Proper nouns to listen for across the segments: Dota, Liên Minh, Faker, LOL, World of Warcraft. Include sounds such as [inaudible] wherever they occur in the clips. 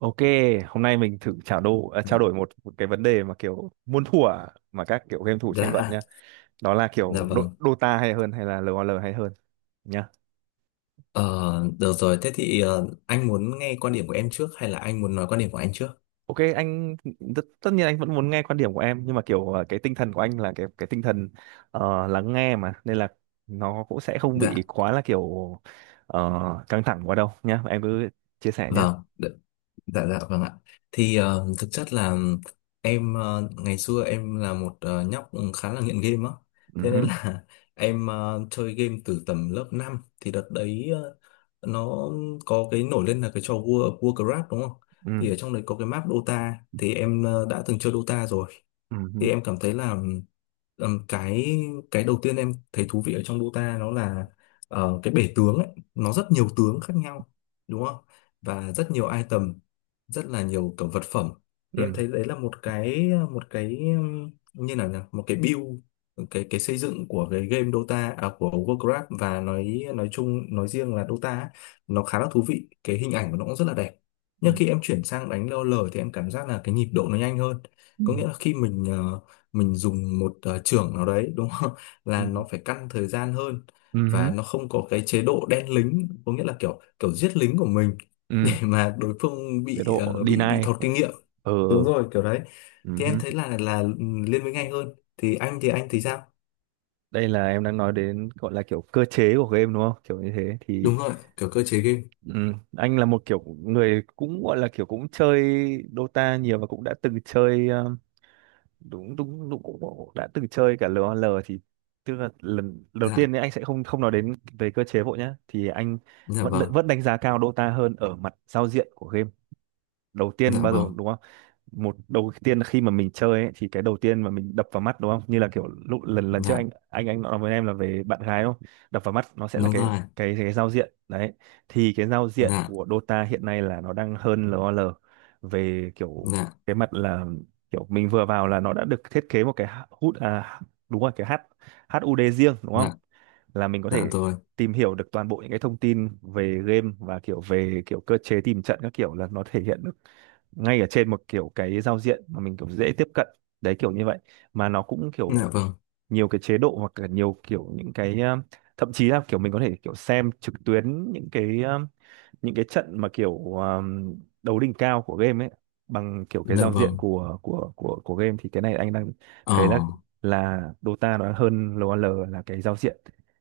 Ok, hôm nay mình thử trao Dạ, đổi một cái vấn đề mà kiểu muôn thuở mà các kiểu game thủ tranh luận dạ nhá. Đó là dạ kiểu vâng. Dota hay hơn hay là LOL hay hơn nhá. Ờ, Được rồi, thế thì anh muốn nghe quan điểm của em trước hay là anh muốn nói quan điểm của anh trước? Ok, anh tất nhiên anh vẫn muốn nghe quan điểm của em, nhưng mà kiểu cái tinh thần của anh là cái tinh thần lắng nghe, mà nên là nó cũng sẽ không bị Dạ, quá là kiểu ờ, căng thẳng quá đâu nhá. Em cứ chia sẻ nhá. vâng, đ- dạ, vâng ạ. Thì thực chất là em ngày xưa em là một nhóc khá là nghiện game á. Thế nên Ừ, là [laughs] em chơi game từ tầm lớp 5 thì đợt đấy nó có cái nổi lên là cái trò World of Warcraft đúng không? Thì ừ, ở trong đấy có cái map Dota thì em đã từng chơi Dota rồi. ừ, Thì ừ, em cảm thấy là Ừm, cái cái đầu tiên em thấy thú vị ở trong Dota nó là cái bể tướng ấy, nó rất nhiều tướng khác nhau đúng không? Và rất nhiều item, rất là nhiều kiểu vật phẩm. Thì em thấy đấy là một cái như nào nhỉ? Một cái build cái xây dựng của cái game Dota à, của Warcraft và nói chung nói riêng là Dota ấy, nó khá là thú vị, cái hình ảnh của nó cũng rất là đẹp. ừ, Nhưng khi em chuyển sang đánh LoL thì em cảm giác là cái nhịp độ nó nhanh hơn. ừ, Có nghĩa là khi mình mình dùng một chưởng nào đấy đúng không [laughs] ừ, là nó phải căn thời gian hơn và ừ, nó không có cái chế độ đen lính có nghĩa là kiểu kiểu giết lính của mình [laughs] để ừ. mà đối phương Chế bị độ bị deny. thọt kinh nghiệm. Ừ. Đúng rồi kiểu đấy, Ừ thì em hứ. thấy là liên minh anh hơn. Thì anh thì sao? Đây là em đang nói đến gọi là kiểu cơ chế của game đúng không? Kiểu như thế thì Đúng rồi, kiểu cơ chế game. ừ, anh là một kiểu người cũng gọi là kiểu cũng chơi Dota nhiều, và cũng đã từng chơi đúng đúng, đúng cũng cũng đã từng chơi cả LOL, thì tức là lần đầu tiên Dạ, ấy anh sẽ không không nói đến về cơ chế vội nhá, thì anh dạ vẫn vâng. vẫn đánh giá cao Dota hơn ở mặt giao diện của game. Đầu tiên Dạ bao giờ vâng. đúng không? Một đầu tiên khi mà mình chơi ấy, thì cái đầu tiên mà mình đập vào mắt đúng không, như là kiểu lúc lần lần trước Dạ. anh nói với em là về bạn gái đúng không, đập vào mắt nó sẽ là Đúng cái rồi. cái cái giao diện đấy. Thì cái giao diện Dạ. của Dota hiện nay là nó đang hơn LOL về kiểu Dạ. cái mặt là kiểu mình vừa vào là nó đã được thiết kế một cái hút à đúng rồi, cái H HUD riêng đúng dạ không, là mình có dạ thể rồi. tìm hiểu được toàn bộ những cái thông tin về game và kiểu về kiểu cơ chế tìm trận các kiểu, là nó thể hiện được ngay ở trên một kiểu cái giao diện mà mình kiểu dễ tiếp cận, đấy kiểu như vậy. Mà nó cũng Dạ kiểu vâng. nhiều cái chế độ, hoặc là nhiều kiểu những cái thậm chí là kiểu mình có thể kiểu xem trực tuyến những cái những cái trận mà kiểu đấu đỉnh cao của game ấy, bằng kiểu cái Dạ giao diện vâng. của game, thì cái này anh đang Ờ. thấy là Dota nó hơn LOL là cái giao diện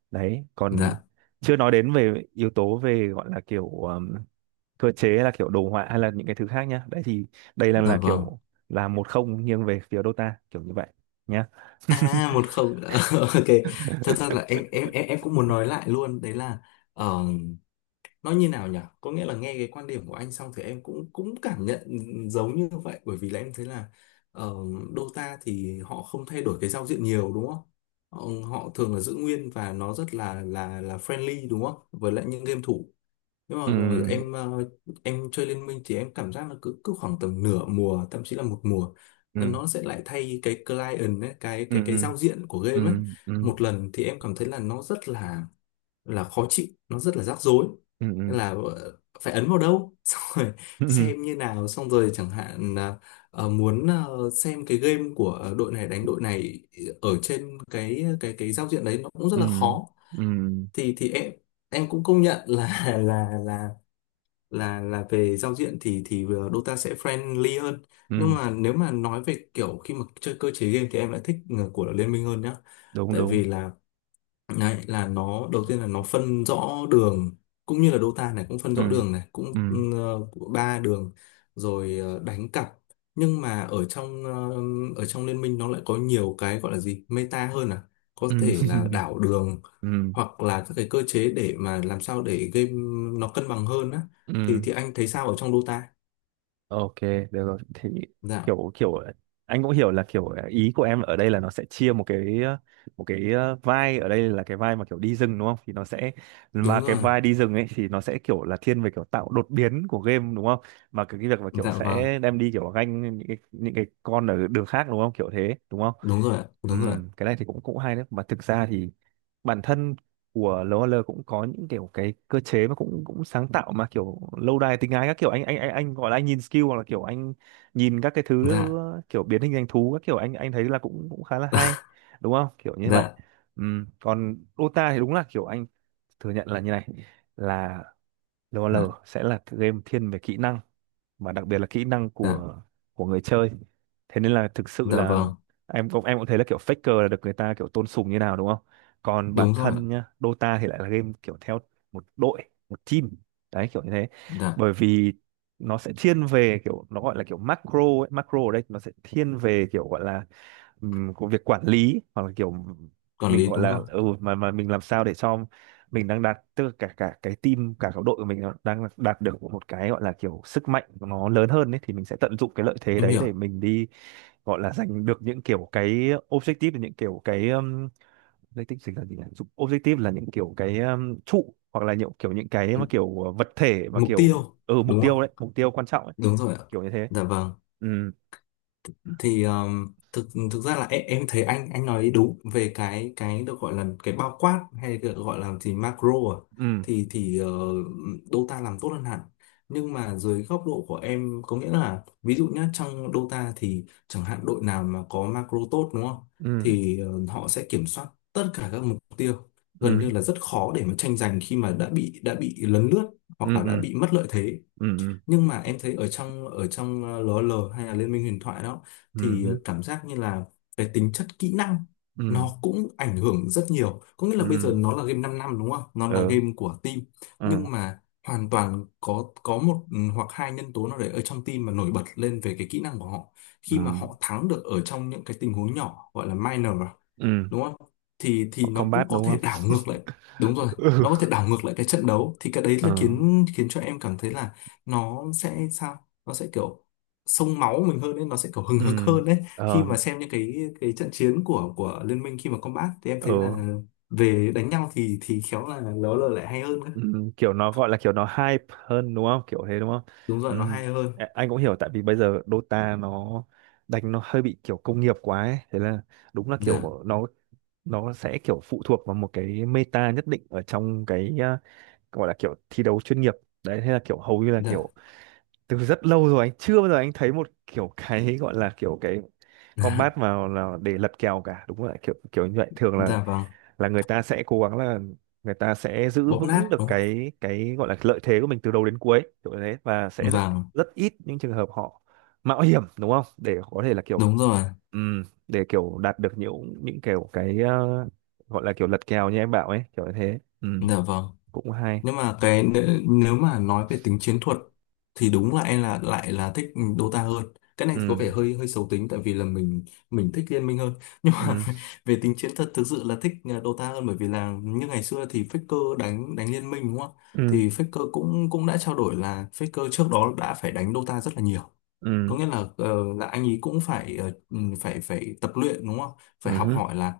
đấy, còn Dạ. chưa nói đến về yếu tố về gọi là kiểu cơ chế hay là kiểu đồ họa hay là những cái thứ khác nhá. Đấy thì đây Dạ là vâng. kiểu là 1-0, nghiêng về phía Dota kiểu như vậy nhá. À một không [laughs] ok, thật ra là em cũng muốn nói lại luôn đấy là ờ, nó như nào nhỉ, có nghĩa là nghe cái quan điểm của anh xong thì em cũng cũng cảm nhận giống như vậy bởi vì là em thấy là ờ, Dota thì họ không thay đổi cái giao diện nhiều đúng không, họ thường là giữ nguyên và nó rất là là friendly đúng không với lại những game thủ. Nhưng mà Ừ. rồi em chơi Liên Minh thì em cảm giác là cứ cứ khoảng tầm nửa mùa, thậm chí là một mùa, Ừ. nó sẽ lại thay cái client ấy, cái Ừ. cái cái Ừ. giao diện của game Ừ. ấy. Ừ. Một lần thì em cảm thấy là nó rất là khó chịu, nó rất là rắc rối. Nên Ừ. là phải ấn vào đâu, [laughs] xong rồi Ừ. Ừ. xem như nào, xong rồi chẳng hạn là muốn xem cái game của đội này đánh đội này ở trên cái giao diện đấy nó cũng rất Ừ. là khó. ừ, Thì em cũng công nhận là [laughs] là về giao diện thì Dota sẽ friendly hơn. Nhưng ừ, mà nếu mà nói về kiểu khi mà chơi cơ chế game thì em lại thích của Liên Minh hơn nhá, đúng tại đúng. vì là đấy là nó, đầu tiên là nó phân rõ đường, cũng như là Dota này cũng phân Ừ. rõ đường này, cũng Ừ. Ba đường rồi đánh cặp. Nhưng mà ở trong ở trong liên minh nó lại có nhiều cái gọi là gì meta hơn à, có Ừ. thể là [laughs] đảo đường Ừ. hoặc là các cái cơ chế để mà làm sao để game nó cân bằng hơn á. Thì Ừ. Anh thấy sao ở trong Dota? Ok, được rồi. Thì Dạ. kiểu kiểu anh cũng hiểu là kiểu ý của em ở đây là nó sẽ chia một cái một cái vai, ở đây là cái vai mà kiểu đi rừng đúng không? Thì nó sẽ mà Đúng cái rồi. vai đi rừng ấy thì nó sẽ kiểu là thiên về kiểu tạo đột biến của game đúng không? Mà cái việc mà kiểu Dạ vâng. sẽ đem đi kiểu ganh những cái con ở đường khác đúng không? Kiểu thế đúng không? Đúng rồi ạ, đúng rồi ạ. Cái này thì cũng cũng hay đấy. Mà thực ra thì bản thân của LOL cũng có những kiểu cái cơ chế mà cũng cũng sáng tạo mà kiểu lâu đài tình ái các kiểu, anh gọi là anh nhìn skill hoặc là kiểu anh nhìn các cái thứ Dạ. kiểu biến hình thành thú các kiểu, anh thấy là cũng cũng khá là hay [laughs] đúng không, kiểu như vậy. Dạ. Còn Dota thì đúng là kiểu anh thừa nhận là như này, là DOL sẽ là cái game thiên về kỹ năng mà đặc biệt là kỹ năng dạ của người chơi. Thế nên là thực sự dạ là vâng. em cũng thấy là kiểu Faker là được người ta kiểu tôn sùng như nào đúng không? Còn bản Đúng rồi ạ. thân nhá, Dota thì lại là game kiểu theo một đội, một team. Đấy kiểu như thế. Dạ. Bởi vì nó sẽ thiên về kiểu nó gọi là kiểu macro ấy, macro ở đây nó sẽ thiên về kiểu gọi là của việc quản lý hoặc là kiểu Quản mình lý gọi đúng là rồi. ừ mà mình làm sao để cho mình đang đạt, tức là cả cả cái team, cả cái đội của mình nó đang đạt được một cái gọi là kiểu sức mạnh của nó lớn hơn ấy, thì mình sẽ tận dụng cái lợi thế Em đấy để hiểu. mình đi gọi là giành được những kiểu cái objective, những kiểu cái objective chính là gì nhỉ, objective là những kiểu cái trụ hoặc là những kiểu những cái mà M- kiểu vật thể mà Mục kiểu tiêu ừ mục đúng tiêu không. đấy, mục tiêu quan trọng ấy, Đúng rồi ạ. kiểu như thế. Dạ vâng. Ừ. Thì thực thực ra là em thấy anh nói đúng về cái được gọi là cái bao quát hay được gọi là gì macro à, Ừ. thì Dota làm tốt hơn hẳn. Nhưng mà dưới góc độ của em có nghĩa là ví dụ nhá, trong Dota thì chẳng hạn đội nào mà có macro tốt đúng không Ừ. thì họ sẽ kiểm soát tất cả các mục tiêu, gần Ừ. như là rất khó để mà tranh giành khi mà đã bị lấn lướt Ừ. hoặc là Ừ. đã Ừ. bị mất lợi thế. Ừ. Ừ. Nhưng mà em thấy ở trong lờ o lờ hay là Liên minh huyền thoại đó thì Ừ. Cảm giác như là cái tính chất kỹ năng Ừ. nó cũng ảnh hưởng rất nhiều, có nghĩa là bây giờ Ừ. nó là game 5 năm đúng không, nó là Ừ. game của team. Ừ. Nhưng mà hoàn toàn có có một hoặc hai nhân tố nào đấy ở trong team mà nổi bật lên về cái kỹ năng của họ, Ừ. khi mà họ thắng được ở trong những cái tình huống nhỏ gọi là minor à, Ừ. đúng không, thì Họ nó cũng combat có đúng thể không? đảo ngược lại. Đúng rồi, Ừ. nó có thể đảo ngược lại cái trận đấu thì cái đấy Ừ. là khiến khiến cho em cảm thấy là nó sẽ sao, nó sẽ kiểu sông máu mình hơn ấy, nó sẽ kiểu hừng hực Ừ. hơn đấy, khi Ờ. mà xem những cái trận chiến của liên minh khi mà combat thì em thấy Ừ. là về đánh nhau thì khéo là nó là lại hay hơn cơ. Ừ. Kiểu nó gọi là kiểu nó hype hơn đúng không, kiểu thế đúng không? Đúng rồi, nó Ừ. hay hơn. Anh cũng hiểu, tại vì bây giờ Dota nó đánh nó hơi bị kiểu công nghiệp quá ấy. Thế là đúng là Dạ. kiểu nó sẽ kiểu phụ thuộc vào một cái meta nhất định ở trong cái gọi là kiểu thi đấu chuyên nghiệp, đấy thế là kiểu hầu như là Dạ. kiểu từ rất lâu rồi anh chưa bao giờ thấy một kiểu cái gọi là kiểu cái [laughs] Dạ. combat mà là để lật kèo cả, đúng rồi kiểu kiểu như vậy. Thường Dạ vâng. là người ta sẽ cố gắng là người ta sẽ giữ Bóp vững nát được đúng cái gọi là lợi thế của mình từ đầu đến cuối kiểu như thế, và sẽ không, rất vâng. rất ít những trường hợp họ mạo hiểm đúng không, để có thể là kiểu Đúng rồi. Để kiểu đạt được những kiểu cái gọi là kiểu lật kèo như em bảo ấy, kiểu như thế. Dạ vâng. Cũng hay. Nhưng mà nếu mà nói về tính chiến thuật thì đúng là em là lại là thích Dota hơn. Cái này có vẻ Ừm. hơi hơi xấu tính tại vì là mình thích Liên Minh hơn, nhưng mà Ừm. [laughs] về tính chiến thuật thực sự là thích Dota hơn, bởi vì là như ngày xưa thì Faker đánh đánh Liên Minh đúng không ạ? Ừm. Thì Faker cũng cũng đã trao đổi là Faker trước đó đã phải đánh Dota rất là nhiều, có Ừm. nghĩa là anh ấy cũng phải phải phải tập luyện đúng không, phải học Ừm. hỏi là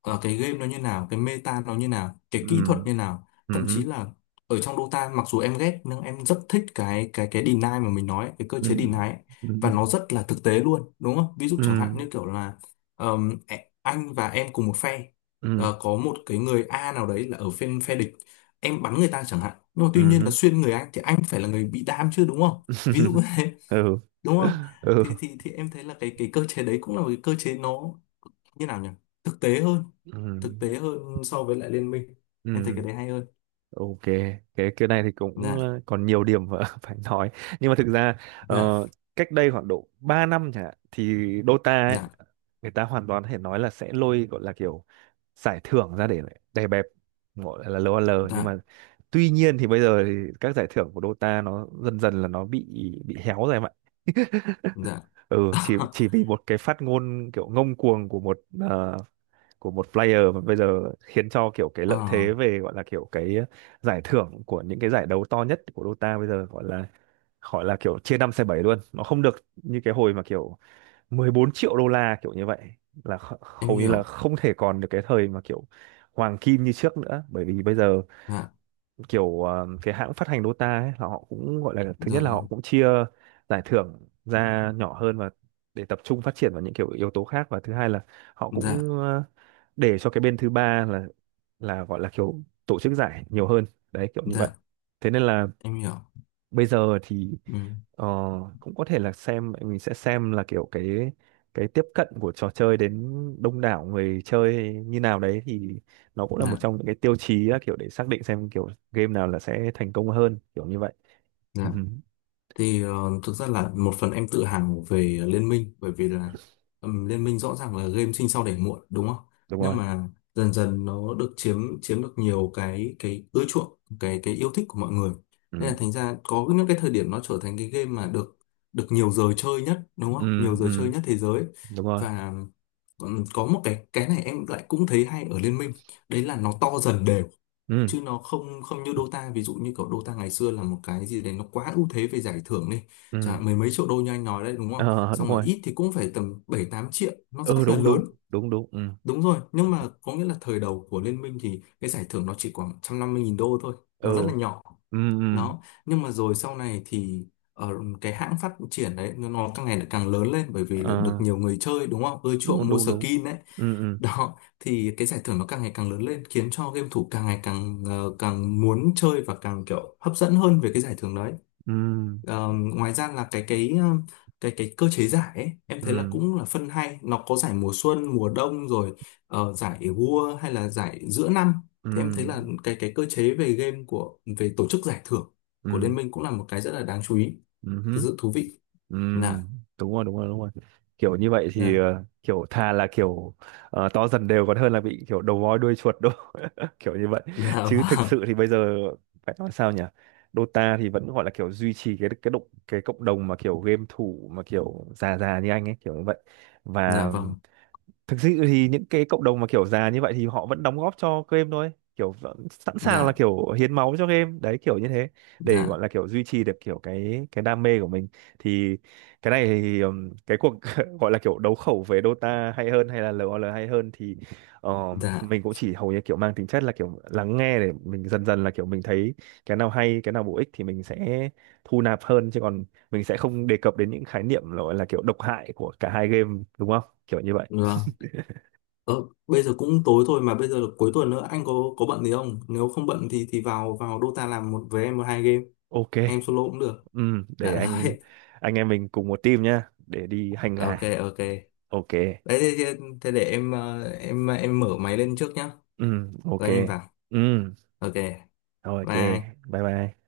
cái game nó như nào, cái meta nó như nào, cái kỹ thuật như nào, thậm Ừm. chí Ừm. là ở trong Dota mặc dù em ghét nhưng em rất thích cái deny mà mình nói ấy, cái cơ Ừ. chế deny ấy. Và nó Ừ. rất là thực tế luôn đúng không, ví dụ chẳng hạn Ừ. như kiểu là anh và em cùng một phe. Ừ. Ờ, có một cái người A nào đấy là ở phe phe địch, em bắn người ta chẳng hạn, nhưng mà tuy nhiên là Ừ. xuyên người anh thì anh phải là người bị đam chứ đúng không, ví dụ [laughs] như [laughs] thế Ừ. đúng không. Ừ. Thì em thấy là cái cơ chế đấy cũng là một cái cơ chế nó như nào nhỉ, thực tế hơn, Ừ. thực tế hơn so với lại liên minh. Ừ. Em thấy cái đấy hay hơn. Ok, cái này thì cũng Dạ. Còn nhiều điểm mà [laughs] phải nói, nhưng mà thực ra ờ, Dạ. cách đây khoảng độ 3 năm chẳng hạn, thì Dota ấy Dạ. người ta hoàn toàn có thể nói là sẽ lôi gọi là kiểu giải thưởng ra để đè bẹp gọi là LOL, nhưng mà Dạ. tuy nhiên thì bây giờ thì các giải thưởng của Dota nó dần dần là nó bị héo rồi em ạ. Dạ. Ừ, chỉ [laughs] chỉ vì một cái phát ngôn kiểu ngông cuồng của một của một player, mà bây giờ khiến cho kiểu cái Ờ, lợi thế về gọi là kiểu cái giải thưởng của những cái giải đấu to nhất của Dota bây giờ gọi là, gọi là kiểu chia năm xẻ bảy luôn, nó không được như cái hồi mà kiểu 14 triệu đô la kiểu như vậy. Là em hầu như là hiểu. không thể còn được cái thời mà kiểu hoàng kim như trước nữa, bởi vì bây giờ Dạ kiểu cái hãng phát hành Dota ấy, là họ cũng gọi là thứ nhất là rồi. họ cũng chia giải thưởng ra nhỏ hơn, và để tập trung phát triển vào những kiểu yếu tố khác, và thứ hai là họ Dạ. cũng để cho cái bên thứ ba là gọi là kiểu tổ chức giải nhiều hơn, đấy kiểu như vậy. Dạ Thế nên là em hiểu. bây giờ thì Ừ. ờ, cũng có thể là xem, mình sẽ xem là kiểu cái tiếp cận của trò chơi đến đông đảo người chơi như nào đấy, thì nó cũng là một Dạ. trong những cái tiêu chí là kiểu để xác định xem kiểu game nào là sẽ thành công hơn, kiểu như vậy. Ừ, Dạ. Thì thực ra là một phần em tự hào về Liên Minh bởi vì là Liên Minh rõ ràng là game sinh sau đẻ muộn đúng không, đúng nhưng rồi. mà dần dần nó được chiếm chiếm được nhiều cái ưa chuộng, cái yêu thích của mọi người. Nên Ừ. là thành ra có những cái thời điểm nó trở thành cái game mà được được nhiều giờ chơi nhất đúng không, Ừ. nhiều giờ chơi Ừ. nhất thế giới. Đúng rồi. Và có một cái này em lại cũng thấy hay ở Liên Minh, đấy là nó to dần đều, Ừ. chứ nó không không như Dota. Ví dụ như kiểu Dota ngày xưa là một cái gì đấy nó quá ưu thế về giải thưởng đi, chẳng Ừ. hạn mười mấy triệu đô như anh nói đấy đúng không, Ờ, đúng xong rồi rồi. ít thì cũng phải tầm 7 8 triệu, nó Ừ, rất là đúng đúng lớn. đúng đúng. Ừ. Đúng rồi, nhưng mà có nghĩa là thời đầu của Liên minh thì cái giải thưởng nó chỉ khoảng 150.000 đô thôi, Ừ. nó rất là nhỏ. Ừ. Ừ. Đó, nhưng mà rồi sau này thì ở cái hãng phát triển đấy nó càng ngày lại càng lớn lên bởi vì là được Ờ, nhiều người chơi đúng không ưa chuộng đúng mua đúng đúng. skin đấy. Ừ. Ừ. Đó thì cái giải thưởng nó càng ngày càng lớn lên, khiến cho game thủ càng ngày càng muốn chơi và càng kiểu hấp dẫn hơn về cái giải thưởng đấy. Ừ. Ờ, ngoài ra là cái ờ, cái cơ chế giải ấy, em thấy là Ừ. cũng là phân hay, nó có giải mùa xuân mùa đông rồi giải vua hay là giải giữa năm, Ừ. thì em thấy là cái cơ chế về game của về tổ chức giải thưởng của Liên minh cũng là một cái rất là đáng chú ý, Ừ. thực Ừ. sự thú vị. Ừ, Dạ. đúng rồi đúng rồi đúng rồi, kiểu như vậy thì Dạ. Kiểu thà là kiểu to dần đều còn hơn là bị kiểu đầu voi đuôi chuột đâu [laughs] kiểu như vậy. Dạ. [laughs] Chứ thực Vâng. sự thì bây giờ phải nói sao nhỉ, Dota thì vẫn gọi là kiểu duy trì cái động, cái cộng đồng mà kiểu game thủ mà kiểu già già như anh ấy, kiểu như vậy. Dạ Và vâng. thực sự thì những cái cộng đồng mà kiểu già như vậy thì họ vẫn đóng góp cho game thôi, kiểu vẫn sẵn sàng là Dạ. kiểu hiến máu cho game đấy, kiểu như thế, để gọi Dạ. là kiểu duy trì được kiểu cái đam mê của mình. Thì cái này thì cái cuộc [laughs] gọi là kiểu đấu khẩu về Dota hay hơn hay là LOL hay hơn thì Dạ mình cũng chỉ hầu như kiểu mang tính chất là kiểu lắng nghe, để mình dần dần là kiểu mình thấy cái nào hay cái nào bổ ích thì mình sẽ thu nạp hơn, chứ còn mình sẽ không đề cập đến những khái niệm gọi là kiểu độc hại của cả hai game đúng không, kiểu như vậy. vâng. Ờ, bây giờ cũng tối thôi mà bây giờ là cuối tuần nữa, anh có bận gì không? Nếu không bận thì vào vào Dota làm một với em một hai game, Ok, em solo cũng được. Để Đã anh rồi. [laughs] anh em mình cùng một team nhá, để đi hành Ok gà. ok. Ok, Đấy thế, thế để em mở máy lên trước nhá. Ok, Rồi anh em vào. ừm, Ok. ok, Bye. bye bye.